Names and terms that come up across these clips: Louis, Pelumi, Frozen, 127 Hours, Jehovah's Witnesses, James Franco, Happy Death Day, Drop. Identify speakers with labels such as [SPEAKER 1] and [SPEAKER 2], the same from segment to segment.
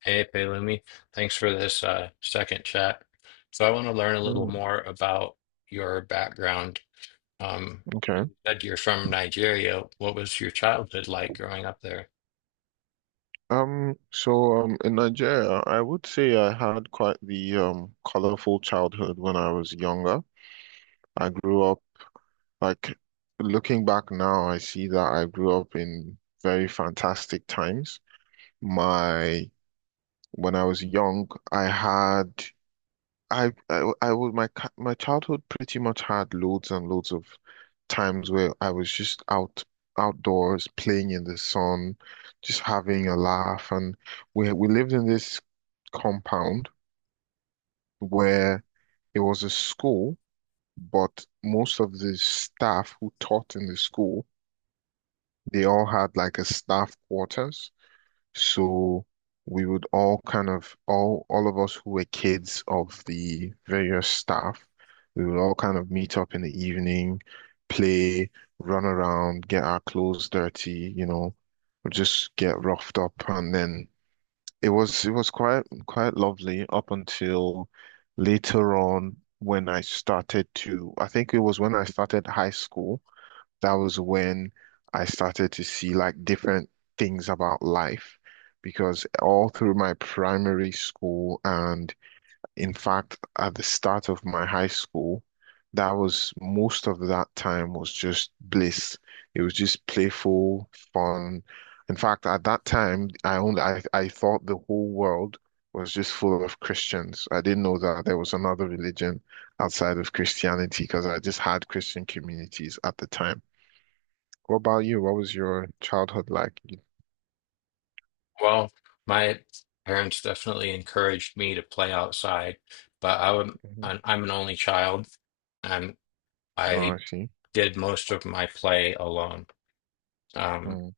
[SPEAKER 1] Hey, Pelumi, thanks for this second chat. So I want to learn a little
[SPEAKER 2] Mm,
[SPEAKER 1] more about your background. Um,
[SPEAKER 2] okay.
[SPEAKER 1] you said you're from Nigeria. What was your childhood like growing up there?
[SPEAKER 2] So in Nigeria, I would say I had quite the colorful childhood when I was younger. I grew up like looking back now, I see that I grew up in very fantastic times. My When I was young, I had I would my ca- my childhood pretty much had loads and loads of times where I was just outdoors playing in the sun, just having a laugh, and we lived in this compound where it was a school, but most of the staff who taught in the school, they all had like a staff quarters. So we would all of us who were kids of the various staff, we would all kind of meet up in the evening, play, run around, get our clothes dirty, or just get roughed up, and then it was quite lovely up until later on when I started to I think it was when I started high school. That was when I started to see like different things about life because all through my primary school and in fact at the start of my high school, that was most of that time was just bliss. It was just playful, fun. In fact, at that time, I thought the whole world was just full of Christians. I didn't know that there was another religion outside of Christianity because I just had Christian communities at the time. What about you? What was your childhood like?
[SPEAKER 1] Well, my parents definitely encouraged me to play outside, but
[SPEAKER 2] hmm
[SPEAKER 1] I'm an only child, and
[SPEAKER 2] Oh, I
[SPEAKER 1] I
[SPEAKER 2] see.
[SPEAKER 1] did most of my play alone. Um,
[SPEAKER 2] Mm.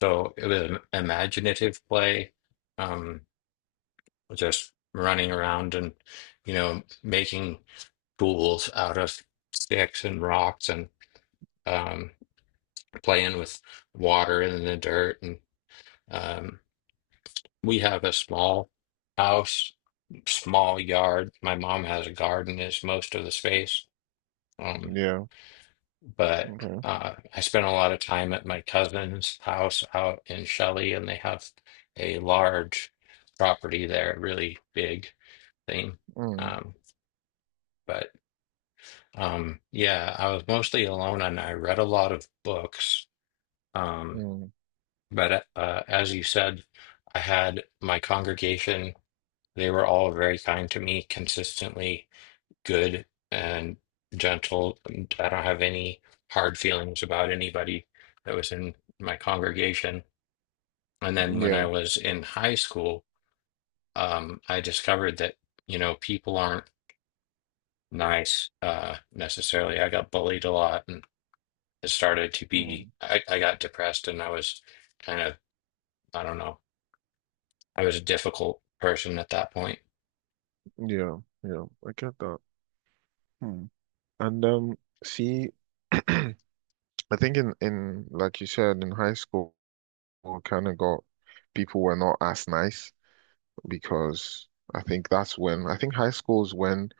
[SPEAKER 1] so it was imaginative play. Um, just running around and making tools out of sticks and rocks and um, playing with water and the dirt and um, we have a small house, small yard. My mom has a garden, is most of the space. um,
[SPEAKER 2] Yeah.
[SPEAKER 1] but
[SPEAKER 2] Okay.
[SPEAKER 1] I spend a lot of time at my cousin's house out in Shelley, and they have a large property there, really big thing.
[SPEAKER 2] Mm.
[SPEAKER 1] um, but yeah, I was mostly alone and I read a lot of books. Um,
[SPEAKER 2] Mm.
[SPEAKER 1] but as you said, I had my congregation, they were all very kind to me, consistently good and gentle. And I don't have any hard feelings about anybody that was in my congregation. And then when I
[SPEAKER 2] Yeah.
[SPEAKER 1] was in high school, I discovered that, people aren't nice necessarily. I got bullied a lot. It started to be,
[SPEAKER 2] Mm.
[SPEAKER 1] I got depressed and I was kind of, I don't know, I was a difficult person at that point.
[SPEAKER 2] Yeah. Yeah, I get that. Hmm. And see, I think in like you said in high school, kind of got people were not as nice because I think high school is when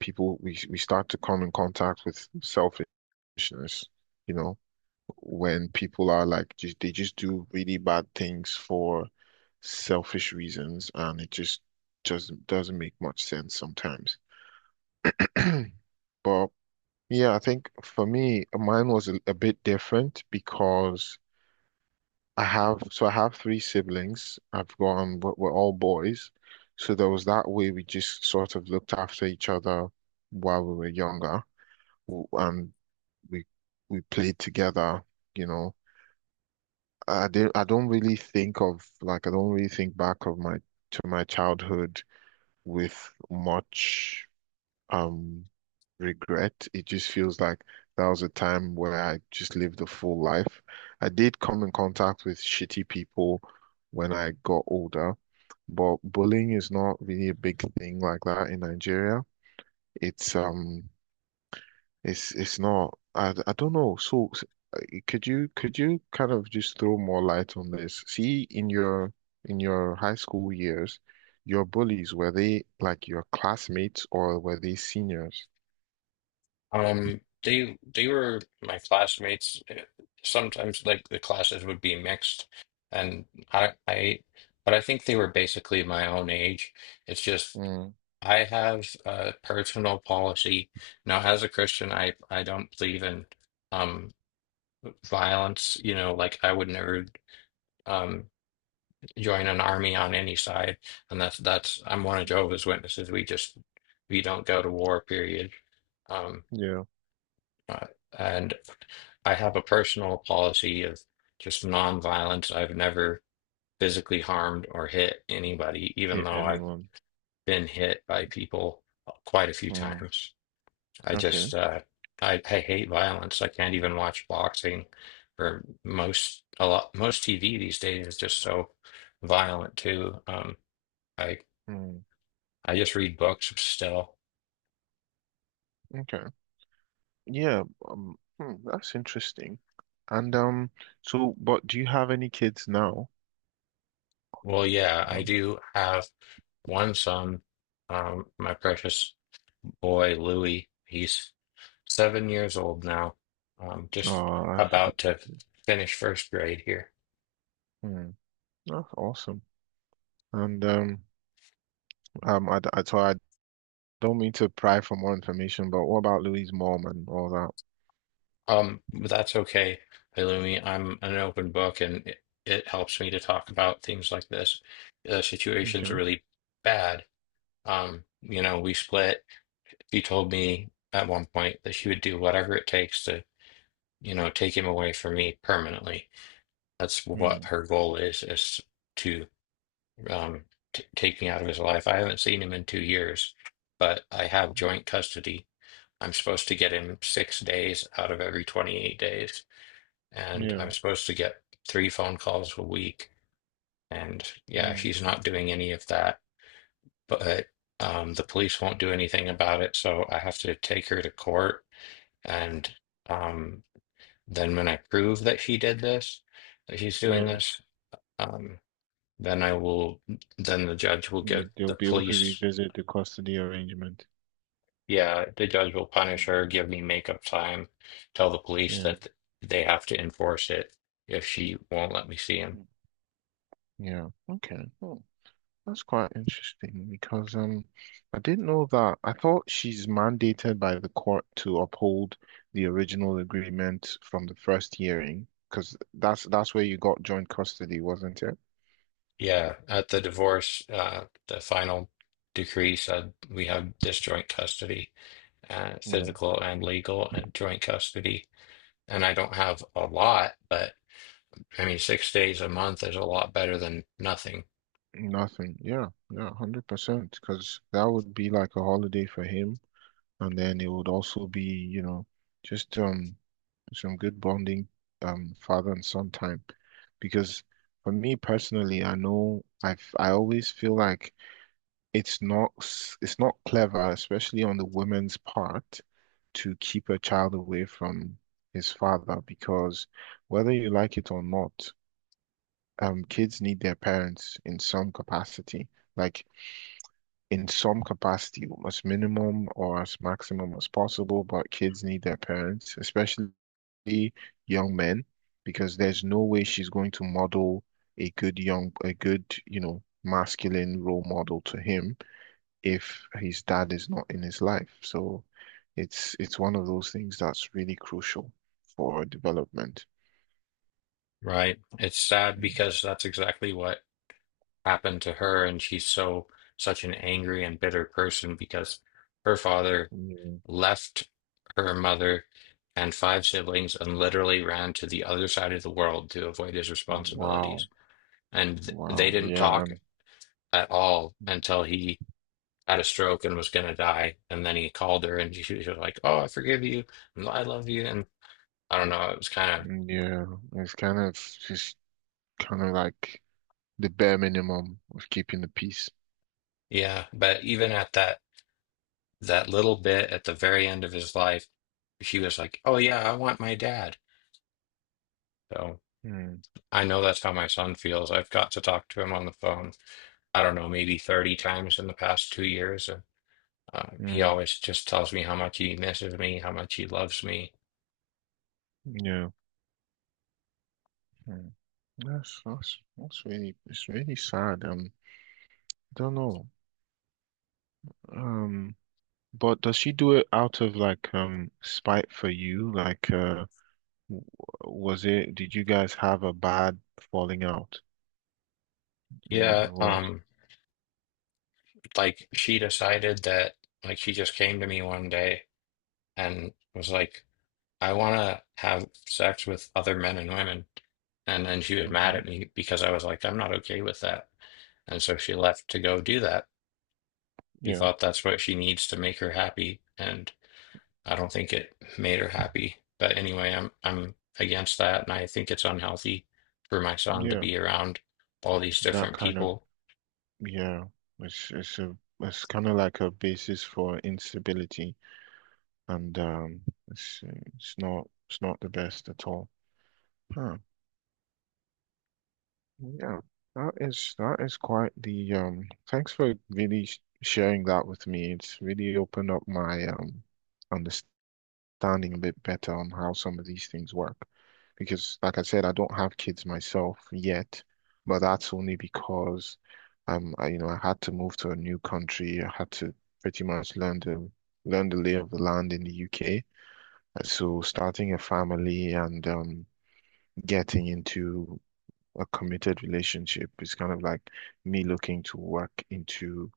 [SPEAKER 2] people we start to come in contact with selfishness. You know, when people are like just they just do really bad things for selfish reasons and it just doesn't make much sense sometimes. But yeah, I think for me, mine was a bit different because I have three siblings. I've got we're all boys, so there was that way we just sort of looked after each other while we were younger, W- and we we played together, you know. I don't really think back of my to my childhood with much um regret. It just feels like that was a time where I just lived a full life. I did come in contact with shitty people when I got older, but bullying is not really a big thing like that in Nigeria. It's um it's not. I don't know. Uh, could you kind of just throw more light on this? See, in your high school years, your bullies, were they like your classmates or were they seniors?
[SPEAKER 1] They were my classmates. Sometimes like the classes would be mixed, and I but I think they were basically my own age. It's just
[SPEAKER 2] Mm,
[SPEAKER 1] I have a personal policy now as a Christian. I don't believe in um violence. You know, like I would never um. join an army on any side, and that's I'm one of Jehovah's Witnesses. We don't go to war, period. Um,
[SPEAKER 2] yeah,
[SPEAKER 1] uh, and I have a personal policy of just nonviolence. I've never physically harmed or hit anybody, even
[SPEAKER 2] hit
[SPEAKER 1] though I've
[SPEAKER 2] anyone.
[SPEAKER 1] been hit by people quite a few
[SPEAKER 2] Mm,
[SPEAKER 1] times. I just
[SPEAKER 2] okay.
[SPEAKER 1] uh, I hate violence. I can't even watch boxing, or most a lot most TV these days is just so violent too. I.
[SPEAKER 2] Mm,
[SPEAKER 1] I just read books still.
[SPEAKER 2] okay. Yeah. That's interesting. And but do you have any kids now?
[SPEAKER 1] Well, yeah, I
[SPEAKER 2] Well.
[SPEAKER 1] do have one son, my precious boy Louis. He's 7 years old now, just
[SPEAKER 2] Oh, that's,
[SPEAKER 1] about to finish first grade here.
[SPEAKER 2] hmm, that's awesome. And I don't mean to pry for more information, but what about Louise Mom and all that?
[SPEAKER 1] But that's okay, Halumi. I'm an open book, and it helps me to talk about things like this. The situation's
[SPEAKER 2] Okay.
[SPEAKER 1] really bad. We split. She told me at one point that she would do whatever it takes to take him away from me permanently. That's what
[SPEAKER 2] Hmm.
[SPEAKER 1] her goal is to um, t take me out of his life. I haven't seen him in 2 years, but I have joint custody. I'm supposed to get him 6 days out of every 28 days, and I'm
[SPEAKER 2] Yeah.
[SPEAKER 1] supposed to get three phone calls a week. And yeah,
[SPEAKER 2] Hmm.
[SPEAKER 1] she's not doing any of that, but the police won't do anything about it, so I have to take her to court and. Um. Then when I prove that she did this, that she's doing
[SPEAKER 2] Yeah.
[SPEAKER 1] this, um, then I will, then the judge will give
[SPEAKER 2] You, they'll
[SPEAKER 1] the
[SPEAKER 2] be able to
[SPEAKER 1] police,
[SPEAKER 2] revisit the custody arrangement.
[SPEAKER 1] yeah, the judge will punish
[SPEAKER 2] Mm.
[SPEAKER 1] her, give me makeup time, tell the police
[SPEAKER 2] Yeah.
[SPEAKER 1] that they have to enforce it if she won't let me see him.
[SPEAKER 2] Mm. Yeah. Okay. Oh, that's quite interesting because I didn't know that. I thought she's mandated by the court to uphold the original agreement from the first hearing because that's where you got joint custody, wasn't it?
[SPEAKER 1] Yeah, at the divorce, the final decree said we have disjoint custody, physical and legal and joint custody. And I don't have a lot, but I mean, 6 days a month is a lot better than nothing,
[SPEAKER 2] Nothing. Yeah, yeah, 100%. Because that would be like a holiday for him. And then it would also be, you know, just some good bonding father and son time. Because for me personally, I know I've I always feel like it's not clever, especially on the woman's part, to keep a child away from his father because whether you like it or not, kids need their parents in some capacity. Like in some capacity as minimum or as maximum as possible, but kids need their parents, especially young men, because there's no way she's going to model a good, you know, masculine role model to him if his dad is not in his life. So it's one of those things that's really crucial for development.
[SPEAKER 1] right? It's sad
[SPEAKER 2] Mm.
[SPEAKER 1] because that's exactly what happened to her, and she's such an angry and bitter person because her father
[SPEAKER 2] Yeah.
[SPEAKER 1] left her mother and five siblings and literally ran to the other side of the world to avoid his
[SPEAKER 2] Wow.
[SPEAKER 1] responsibilities. And they
[SPEAKER 2] Wow.
[SPEAKER 1] didn't
[SPEAKER 2] Yeah.
[SPEAKER 1] talk
[SPEAKER 2] Um,
[SPEAKER 1] at all until he had a stroke and was going to die. And then he called her, and she was like, "Oh, I forgive you, and I love you," and I don't know. It was kind of.
[SPEAKER 2] yeah. It's kind of just kind of like the bare minimum of keeping the peace.
[SPEAKER 1] Yeah, but even at that, that little bit at the very end of his life, he was like, "Oh yeah, I want my dad." So
[SPEAKER 2] Mm,
[SPEAKER 1] I know that's how my son feels. I've got to talk to him on the phone, I don't know, maybe 30 times in the past 2 years. And he
[SPEAKER 2] mm,
[SPEAKER 1] always just tells me how much he misses me, how much he loves me.
[SPEAKER 2] yeah. Mm. That's really It's really sad. I don't know. Um, but does she do it out of like spite for you? W- was it? Did you guys have a bad falling out in the
[SPEAKER 1] Yeah,
[SPEAKER 2] divorce?
[SPEAKER 1] like she decided that, like she just came to me one day and was like, I want to have sex with other men and women. And then she was mad
[SPEAKER 2] Hmm.
[SPEAKER 1] at me because I was like, I'm not okay with that. And so she left to go do that. She
[SPEAKER 2] Yeah,
[SPEAKER 1] thought that's what she needs to make her happy. And I don't think it made her happy. But anyway, I'm against that. And I think it's unhealthy for my son to
[SPEAKER 2] yeah.
[SPEAKER 1] be around all these
[SPEAKER 2] That
[SPEAKER 1] different
[SPEAKER 2] kind of
[SPEAKER 1] people.
[SPEAKER 2] yeah. It's kind of like a basis for instability. And let's see, it's not the best at all. Huh. Yeah, that is quite the. Thanks for really sh sharing that with me. It's really opened up my understanding a bit better on how some of these things work. Because, like I said, I don't have kids myself yet, but that's only because you know, I had to move to a new country. I had to pretty much learn the lay of the land in the UK. So starting a family and getting into a committed relationship is kind of like me looking to work into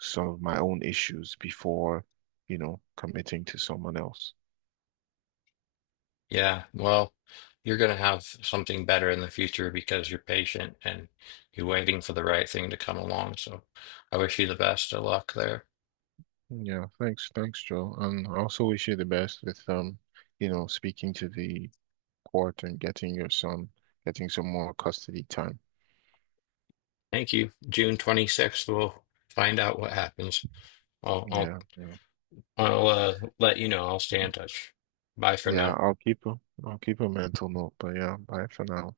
[SPEAKER 2] some of my own issues before, you know, committing to someone else.
[SPEAKER 1] Yeah, well, you're going to have something better in the future because you're patient and you're waiting for the right thing to come along. So I wish you the best of luck there.
[SPEAKER 2] Yeah, thanks, Joe. And I also wish you the best with you know, speaking to the court and getting some more custody time.
[SPEAKER 1] Thank you. June 26th, we'll find out what happens. I'll I'll
[SPEAKER 2] Yeah, yeah.
[SPEAKER 1] I'll let you know. I'll stay in touch. Bye for
[SPEAKER 2] Yeah,
[SPEAKER 1] now.
[SPEAKER 2] I'll keep a, I'll keep a mental note, but yeah, bye for now.